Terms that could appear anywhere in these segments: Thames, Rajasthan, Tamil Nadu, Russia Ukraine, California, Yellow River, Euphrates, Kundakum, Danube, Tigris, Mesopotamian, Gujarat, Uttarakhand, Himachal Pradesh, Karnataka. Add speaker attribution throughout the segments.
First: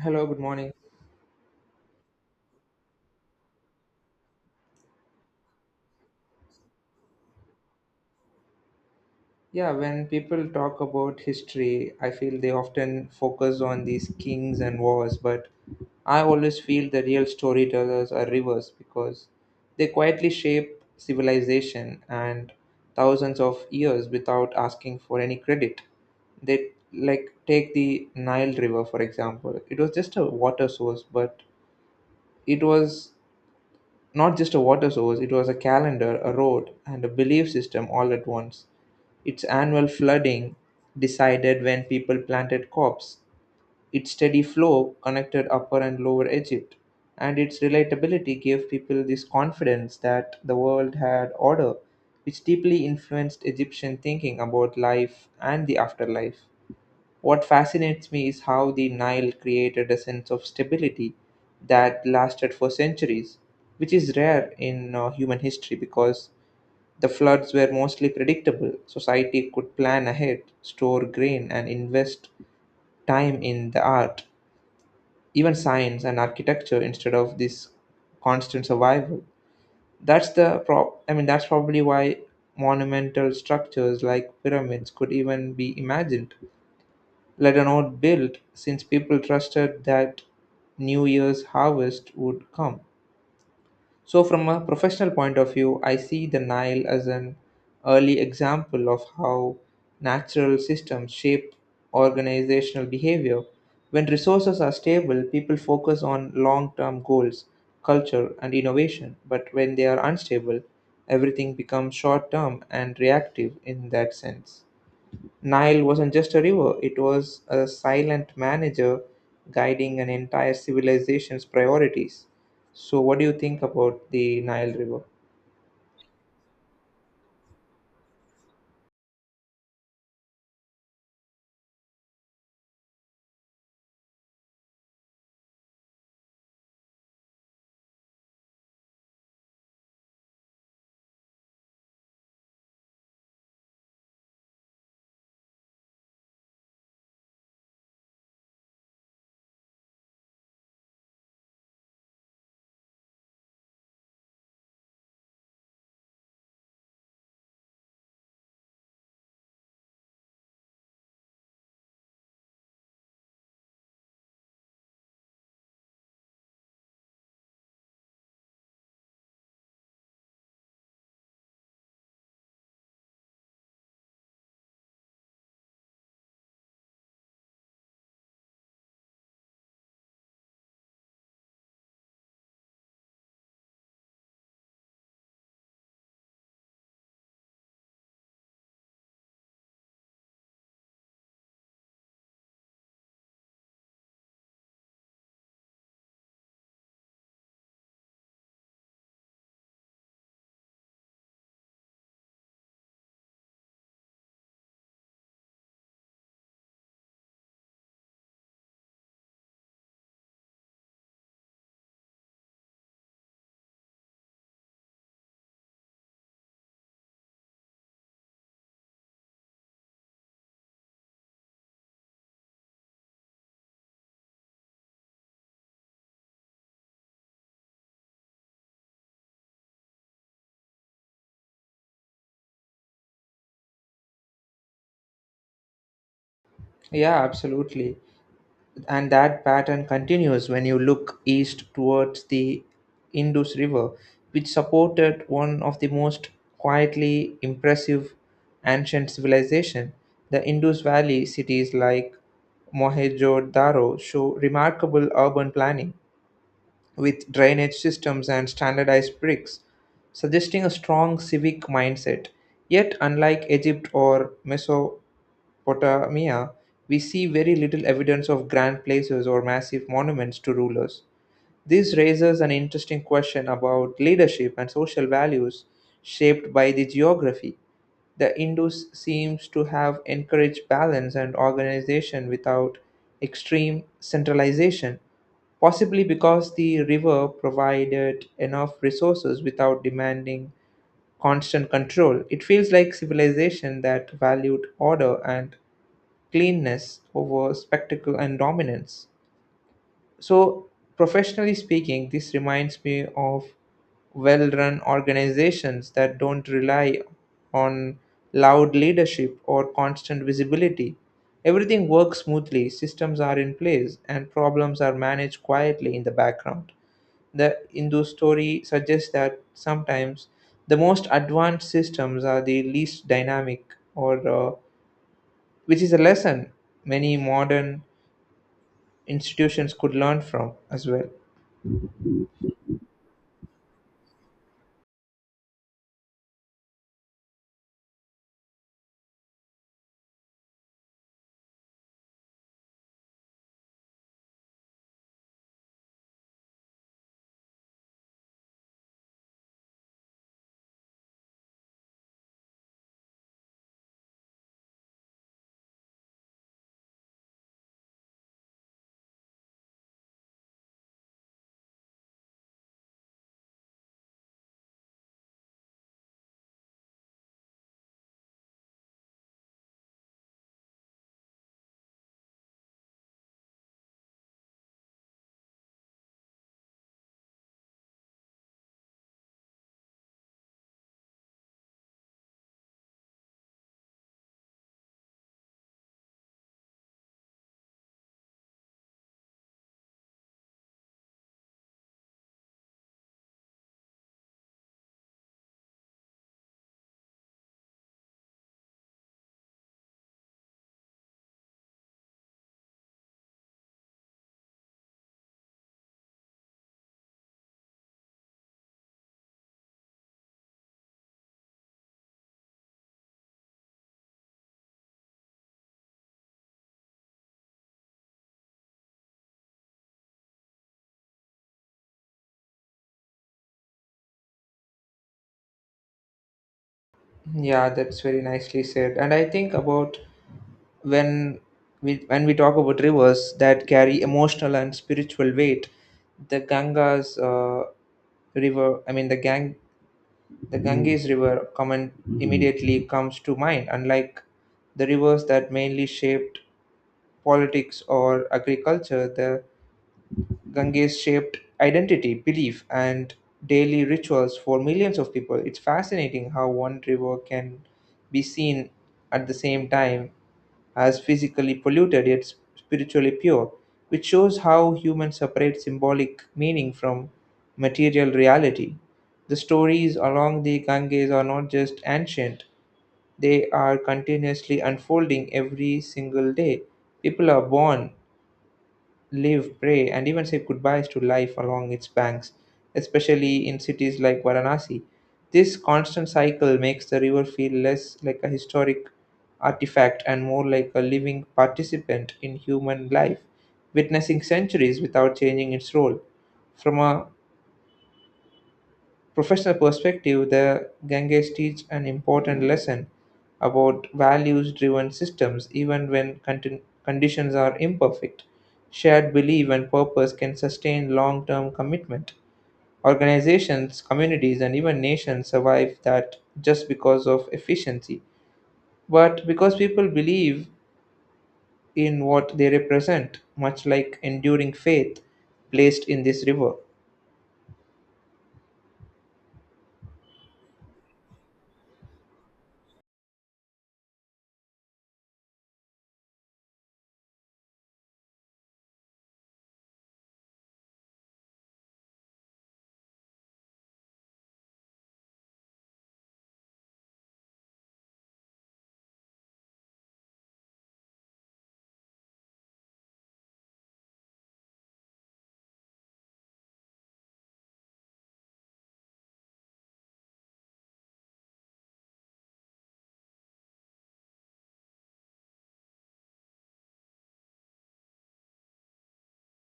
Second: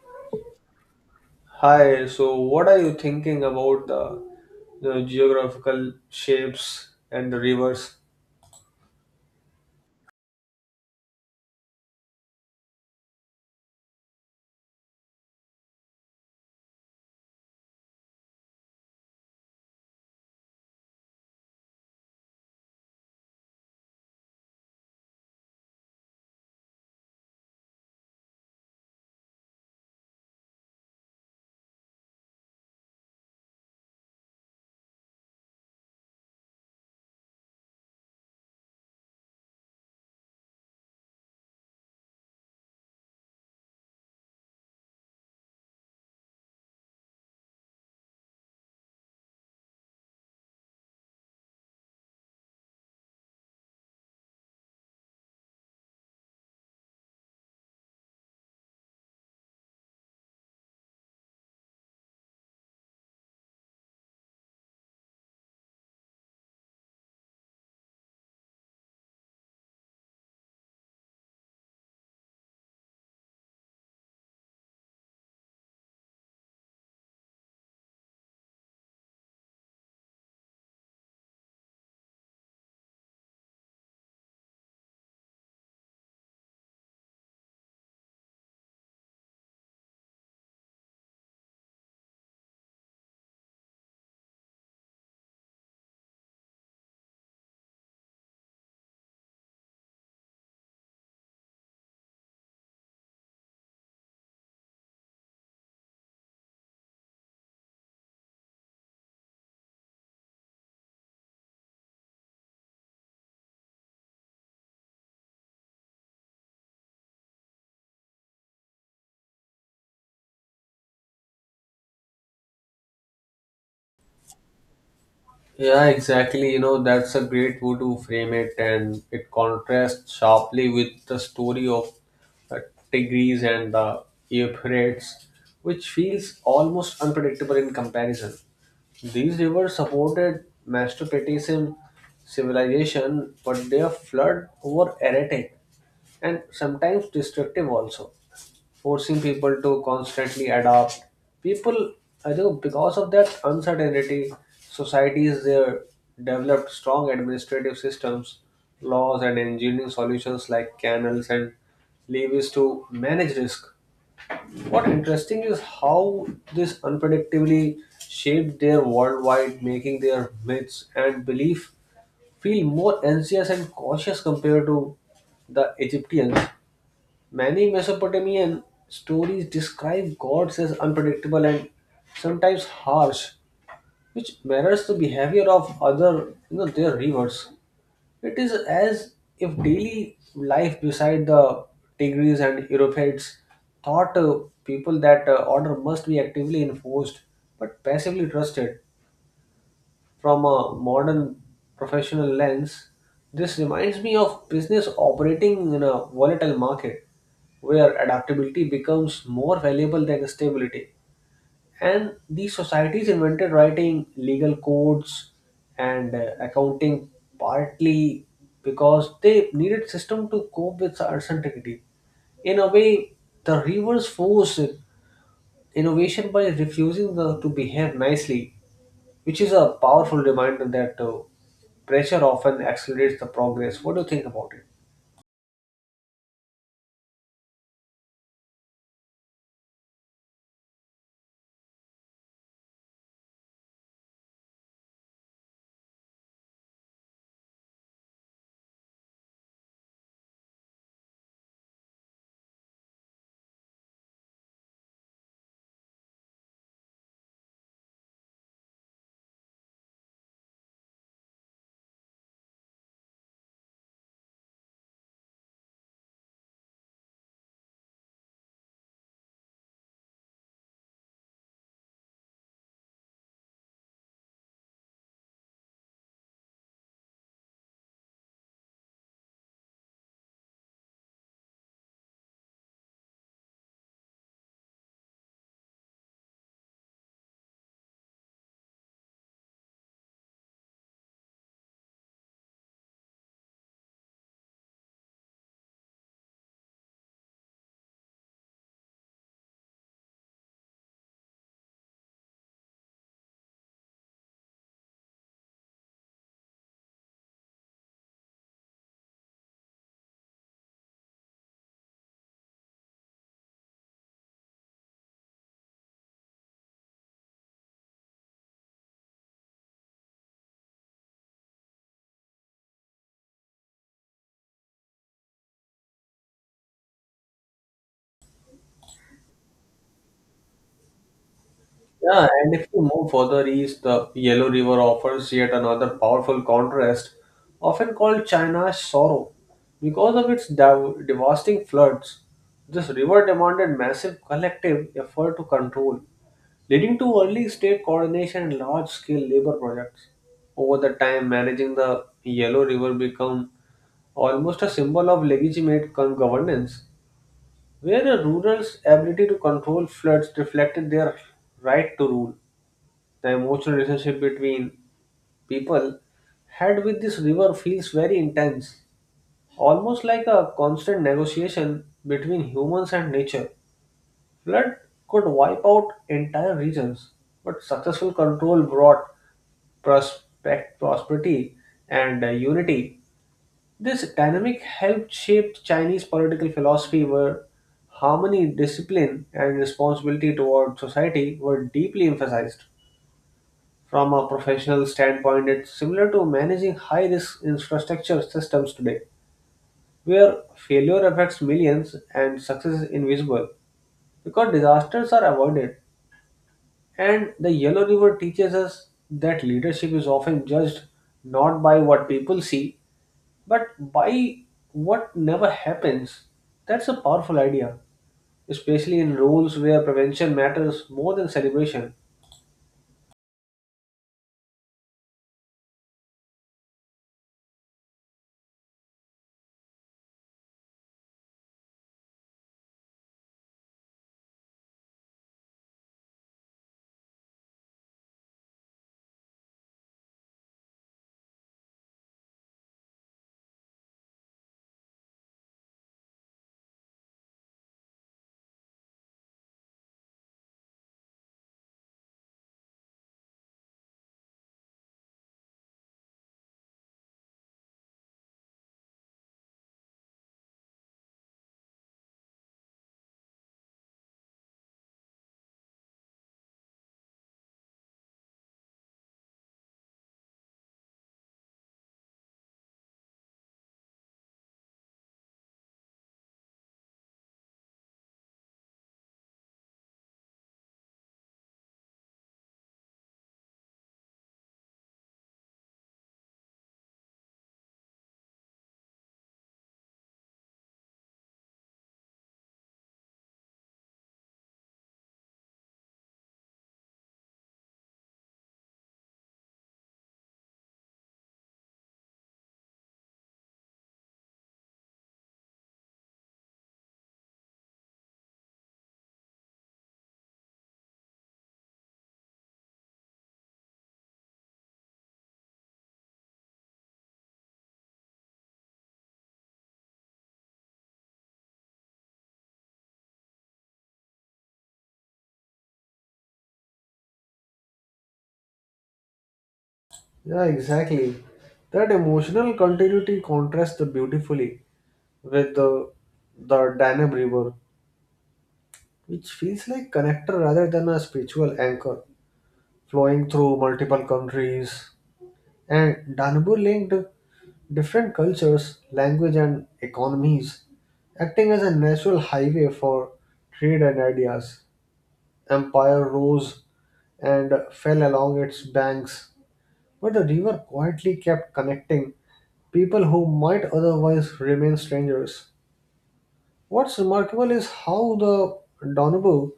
Speaker 1: Hello, good morning.
Speaker 2: Hi, so what are you thinking about the geographical shapes and the rivers?
Speaker 1: Yeah, when people talk about history, I feel they often focus on these kings and wars, but I always feel the real storytellers are rivers because they quietly shape civilization and thousands of years without asking for any credit. They like take the Nile River, for example. It was just a water source, but it was not just a water source, it was a calendar, a road, and a belief system all at once. Its annual flooding decided when people planted crops. Its steady flow connected upper and lower Egypt. And its relatability gave people this confidence that the world had order, which deeply influenced Egyptian thinking about life and the afterlife. What fascinates me is how the Nile created a sense of stability that lasted for centuries, which is rare in human history because the floods were mostly predictable. Society could plan ahead, store grain, and invest time in the art, even science and architecture instead of this constant survival. That's the prop. I mean, that's probably why monumental structures like pyramids could even be imagined let alone built, since people trusted that New Year's harvest would come. So, from a professional point of view, I see the Nile as an early example of how natural systems shape organizational behavior. When resources are stable, people focus on long term goals, culture, and innovation. But when they are unstable, everything becomes short term and reactive in that sense. Nile wasn't just a river, it was a silent manager guiding an entire civilization's priorities. So, what do you think about the Nile River?
Speaker 2: Yeah, exactly. You know, that's a great way to frame it, and it contrasts sharply with the story of the Tigris and the Euphrates, which feels almost unpredictable in comparison. These rivers supported Mesopotamian civilization, but their flood were erratic and sometimes destructive also, forcing people to constantly adapt. People, I think, because of that uncertainty, societies there developed strong administrative systems, laws, and engineering solutions like canals and levies to manage risk. What interesting is how this unpredictably shaped their worldwide, making their myths and belief feel more anxious and cautious compared to the Egyptians. Many Mesopotamian stories describe gods as unpredictable and sometimes harsh, which mirrors the behavior of other, you know, their rivers. It is as if daily life beside the Tigris and Europeids taught people that order must be actively enforced but passively trusted. From a modern professional lens, this reminds me of business operating in a volatile market where adaptability becomes more valuable than stability. And these societies invented writing legal codes and accounting partly because they needed system to cope with uncertainty. In a way, the reverse force innovation by refusing the, to behave nicely, which is a powerful reminder that pressure often accelerates the progress. What do you think about it?
Speaker 1: Yeah, absolutely. And that pattern continues when you look east towards the Indus River, which supported one of the most quietly impressive ancient civilization. The Indus Valley cities like Mohenjo-Daro show remarkable urban planning with drainage systems and standardized bricks, suggesting a strong civic mindset. Yet, unlike Egypt or Mesopotamia, we see very little evidence of grand places or massive monuments to rulers. This raises an interesting question about leadership and social values shaped by the geography. The Indus seems to have encouraged balance and organization without extreme centralization, possibly because the river provided enough resources without demanding constant control. It feels like civilization that valued order and cleanness over spectacle and dominance. So, professionally speaking, this reminds me of well run organizations that don't rely on loud leadership or constant visibility. Everything works smoothly, systems are in place, and problems are managed quietly in the background. The Hindu story suggests that sometimes the most advanced systems are the least dynamic, or which is a lesson many modern institutions could learn from as well.
Speaker 2: Yeah, and if you move further east, the Yellow River offers yet another powerful contrast, often called China's sorrow. Because of its devastating floods, this river demanded massive collective effort to control, leading to early state coordination and large scale labor projects. Over the time, managing the Yellow River became almost a symbol of governance, where a rural's ability to control floods reflected their right to rule. The emotional relationship between people had with this river feels very intense, almost like a constant negotiation between humans and nature. Flood could wipe out entire regions, but successful control brought prosperity and unity. This dynamic helped shape Chinese political philosophy, where harmony, discipline, and responsibility toward society were deeply emphasized. From a professional standpoint, it's similar to managing high risk infrastructure systems today, where failure affects millions and success is invisible because disasters are avoided. And the Yellow River teaches us that leadership is often judged not by what people see but buy what never happens. That's a powerful idea, especially in roles where prevention matters more than celebration.
Speaker 1: Yeah, that's very nicely said. And I think about when we talk about rivers that carry emotional and spiritual weight, the Ganga's river, I mean the Gang, the Ganges River, common immediately comes to mind. Unlike the rivers that mainly shaped politics or agriculture, the Ganges shaped identity, belief, and daily rituals for millions of people. It's fascinating how one river can be seen at the same time as physically polluted yet spiritually pure, which shows how humans separate symbolic meaning from material reality. The stories along the Ganges are not just ancient, they are continuously unfolding every single day. People are born live, pray, and even say goodbyes to life along its banks, especially in cities like Varanasi. This constant cycle makes the river feel less like a historic artifact and more like a living participant in human life, witnessing centuries without changing its role. From a professional perspective, the Ganges teach an important lesson about values-driven systems, even when conditions are imperfect. Shared belief and purpose can sustain long-term commitment. Organizations, communities, and even nations survive that just because of efficiency, but because people believe in what they represent, much like enduring faith placed in this river.
Speaker 2: Yeah, exactly. That emotional continuity contrasts beautifully with the Danube River, which feels like connector rather than a spiritual anchor, flowing through multiple countries, and Danube linked different cultures, language, and economies, acting as a natural highway for trade and ideas. Empire rose and fell along its banks, but the river quietly kept connecting people who might otherwise remain strangers. What's remarkable is how the Danube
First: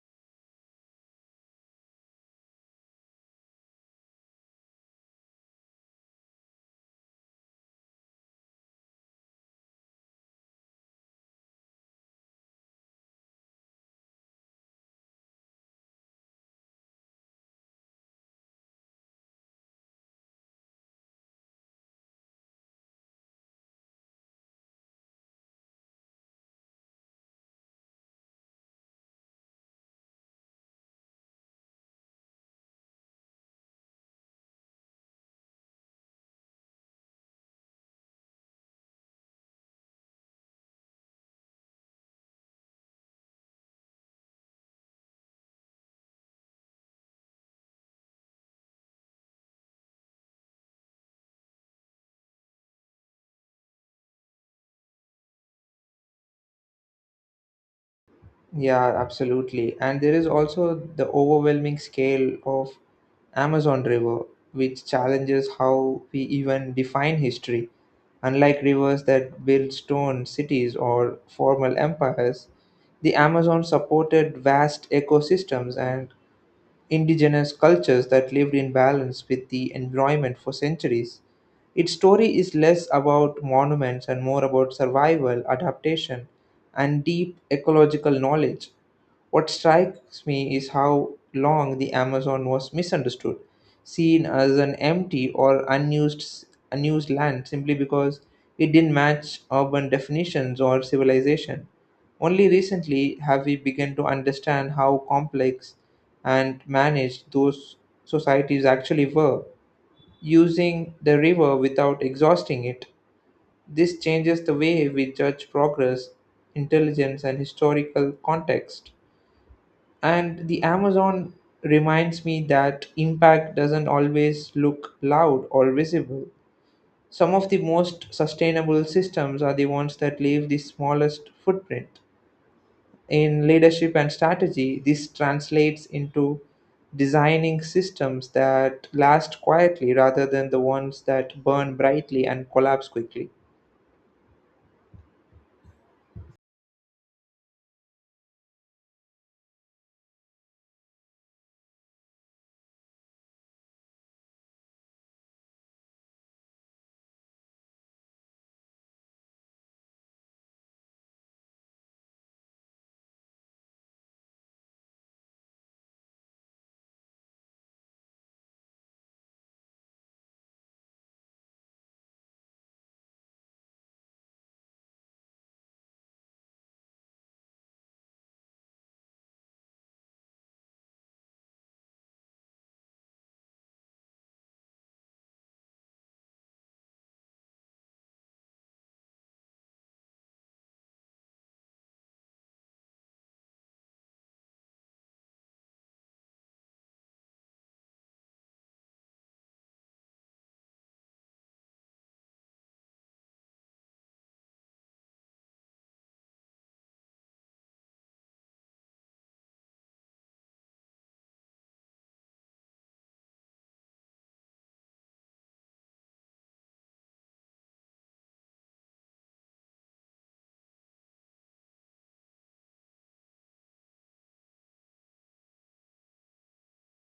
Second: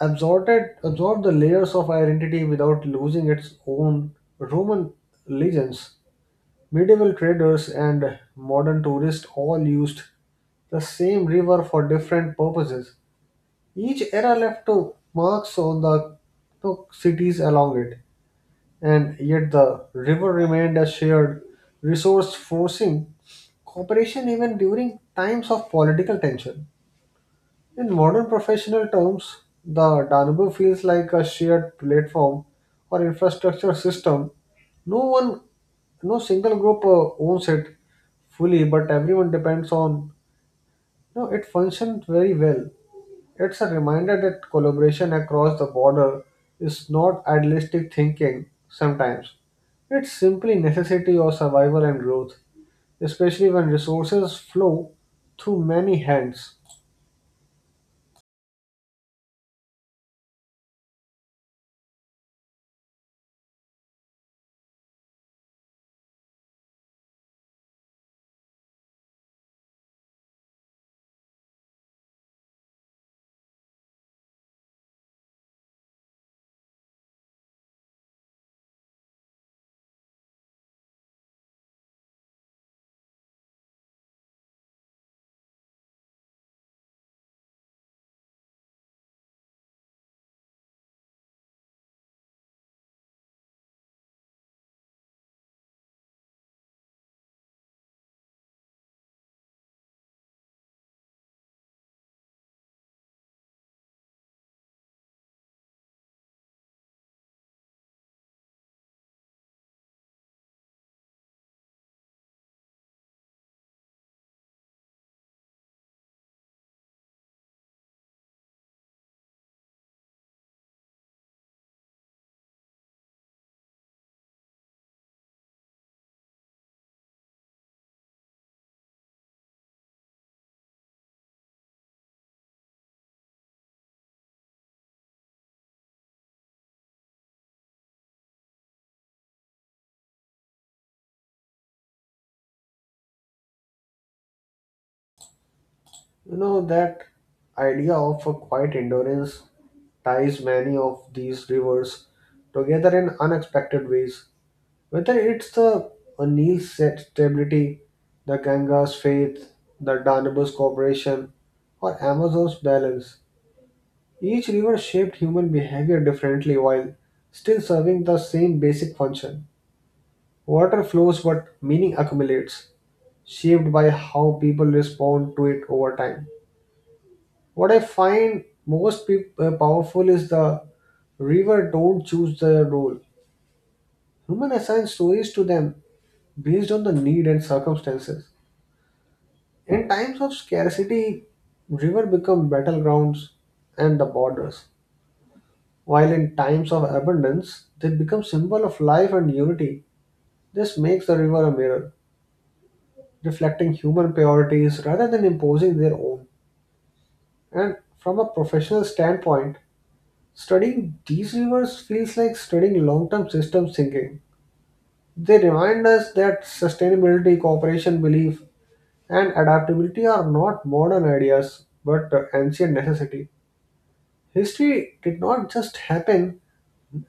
Speaker 2: absorbed, absorbed the layers of identity without losing its own Roman legends. Medieval traders and modern tourists all used the same river for different purposes. Each era left marks on the cities along it, and yet the river remained a shared resource, forcing cooperation even during times of political tension. In modern professional terms, the Danube feels like a shared platform or infrastructure system. No one, no single group owns it fully, but everyone depends on. No, it functions very well. It's a reminder that collaboration across the border is not idealistic thinking sometimes. It's simply necessity or survival and growth, especially when resources flow through many hands.
Speaker 1: Yeah, absolutely. And there is also the overwhelming scale of Amazon River, which challenges how we even define history. Unlike rivers that build stone cities or formal empires, the Amazon supported vast ecosystems and indigenous cultures that lived in balance with the environment for centuries. Its story is less about monuments and more about survival, adaptation, and deep ecological knowledge. What strikes me is how long the Amazon was misunderstood, seen as an empty or unused land simply because it didn't match urban definitions or civilization. Only recently have we begun to understand how complex and managed those societies actually were. Using the river without exhausting it, this changes the way we judge progress, intelligence, and historical context. And the Amazon reminds me that impact doesn't always look loud or visible. Some of the most sustainable systems are the ones that leave the smallest footprint. In leadership and strategy, this translates into designing systems that last quietly rather than the ones that burn brightly and collapse quickly.
Speaker 2: You know, that idea of a quiet endurance ties many of these rivers together in unexpected ways. Whether it's the Nil's stability, the Ganga's faith, the Danube's cooperation, or Amazon's balance, each river shaped human behavior differently while still serving the same basic function. Water flows, but meaning accumulates, shaped by how people respond to it over time. What I find most powerful is the river don't choose the role. Human assign stories to them based on the need and circumstances. In times of scarcity, river become battlegrounds and the borders. While in times of abundance, they become symbol of life and unity. This makes the river a mirror, reflecting human priorities rather than imposing their own. And from a professional standpoint, studying these rivers feels like studying long term system thinking. They remind us that sustainability, cooperation, belief, and adaptability are not modern ideas but ancient necessity. History did not just happen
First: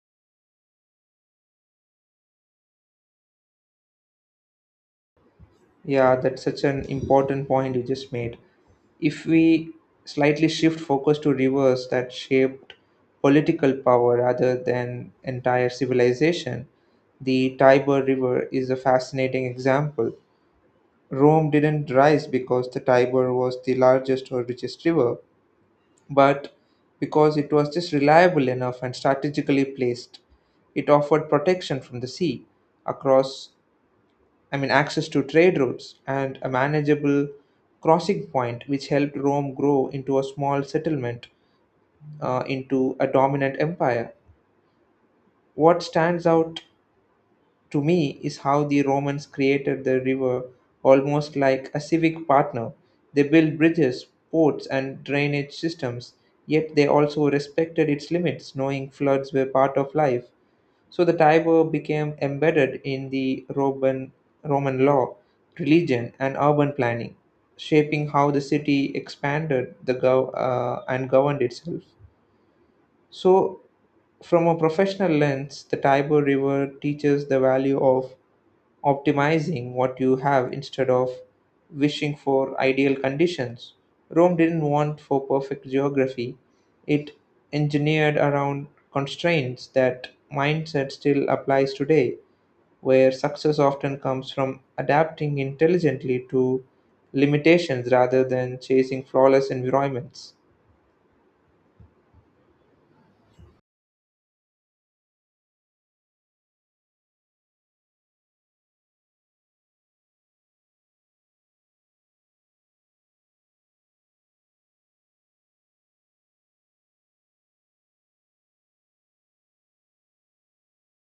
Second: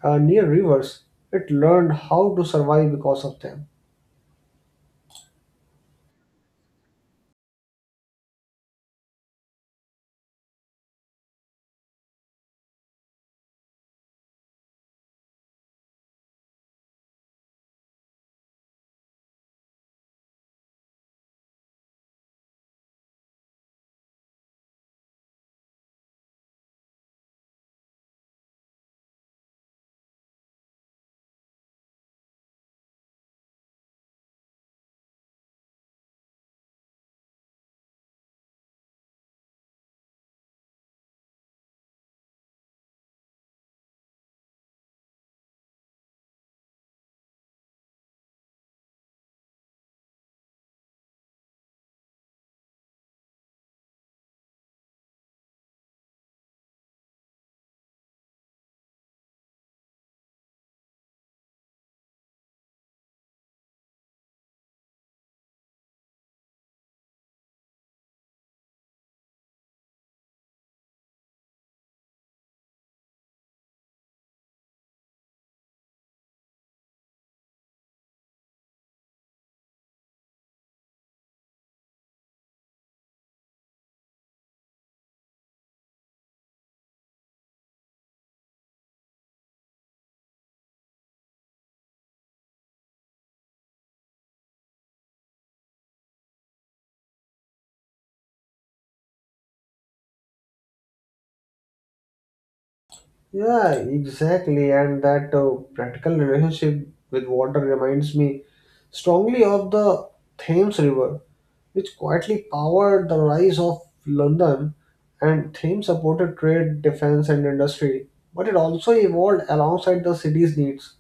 Speaker 2: near rivers, it learned how to survive because of them.
Speaker 1: Yeah, that's such an important point you just made. If we slightly shift focus to rivers that shaped political power rather than entire civilization, the Tiber River is a fascinating example. Rome didn't rise because the Tiber was the largest or richest river, but because it was just reliable enough and strategically placed. It offered protection from the sea across, I mean, access to trade routes and a manageable crossing point, which helped Rome grow into a small settlement into a dominant empire. What stands out to me is how the Romans created the river almost like a civic partner. They built bridges, ports, and drainage systems, yet they also respected its limits, knowing floods were part of life. So the Tiber became embedded in the Roman law, religion, and urban planning, shaping how the city expanded and governed itself. So, from a professional lens, the Tiber River teaches the value of optimizing what you have instead of wishing for ideal conditions. Rome didn't want for perfect geography, it engineered around constraints. That mindset still applies today, where success often comes from adapting intelligently to limitations rather than chasing flawless environments.
Speaker 2: Yeah, exactly. And that practical relationship with water reminds me strongly of the Thames River, which quietly powered the rise of London. And Thames supported trade, defense, and industry, but it also evolved alongside the city's needs.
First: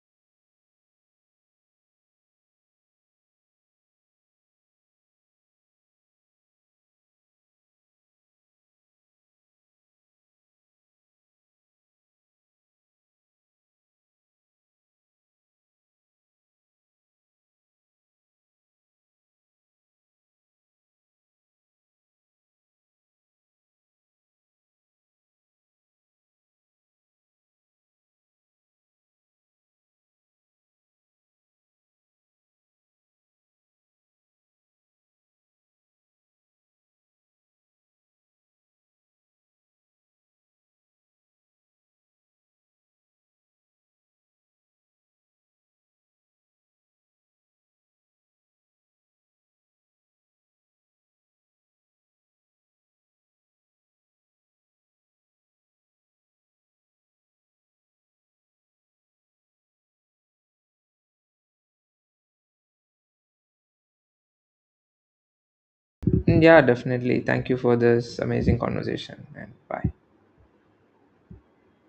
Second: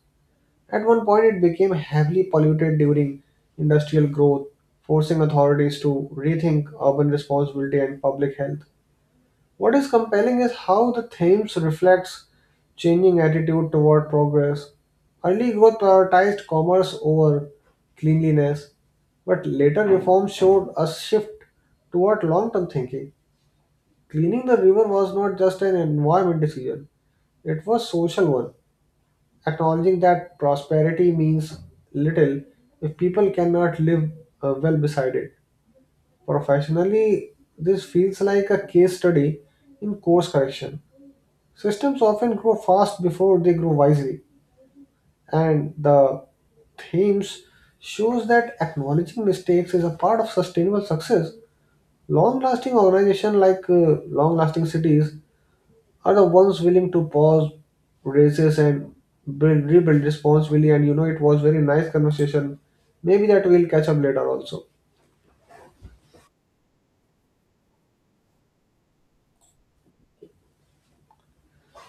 Speaker 2: At one point, it became heavily polluted during industrial growth, forcing authorities to rethink urban responsibility and public health. What is compelling is how the themes reflects changing attitude toward progress. Early growth prioritized commerce over cleanliness, but later reforms showed a shift toward long-term thinking. Cleaning the river was not just an environment decision, it was social one, acknowledging that prosperity means little if people cannot live well beside it. Professionally, this feels like a case study in course correction. Systems often grow fast before they grow wisely, and the themes shows that acknowledging mistakes is a part of sustainable success. Long-lasting organizations like long-lasting cities are the ones willing to pause races and rebuild responsibly. And you know, it was very nice conversation. Maybe that we'll catch up later also.
Speaker 1: Mm, yeah, definitely. Thank you for this amazing conversation and bye.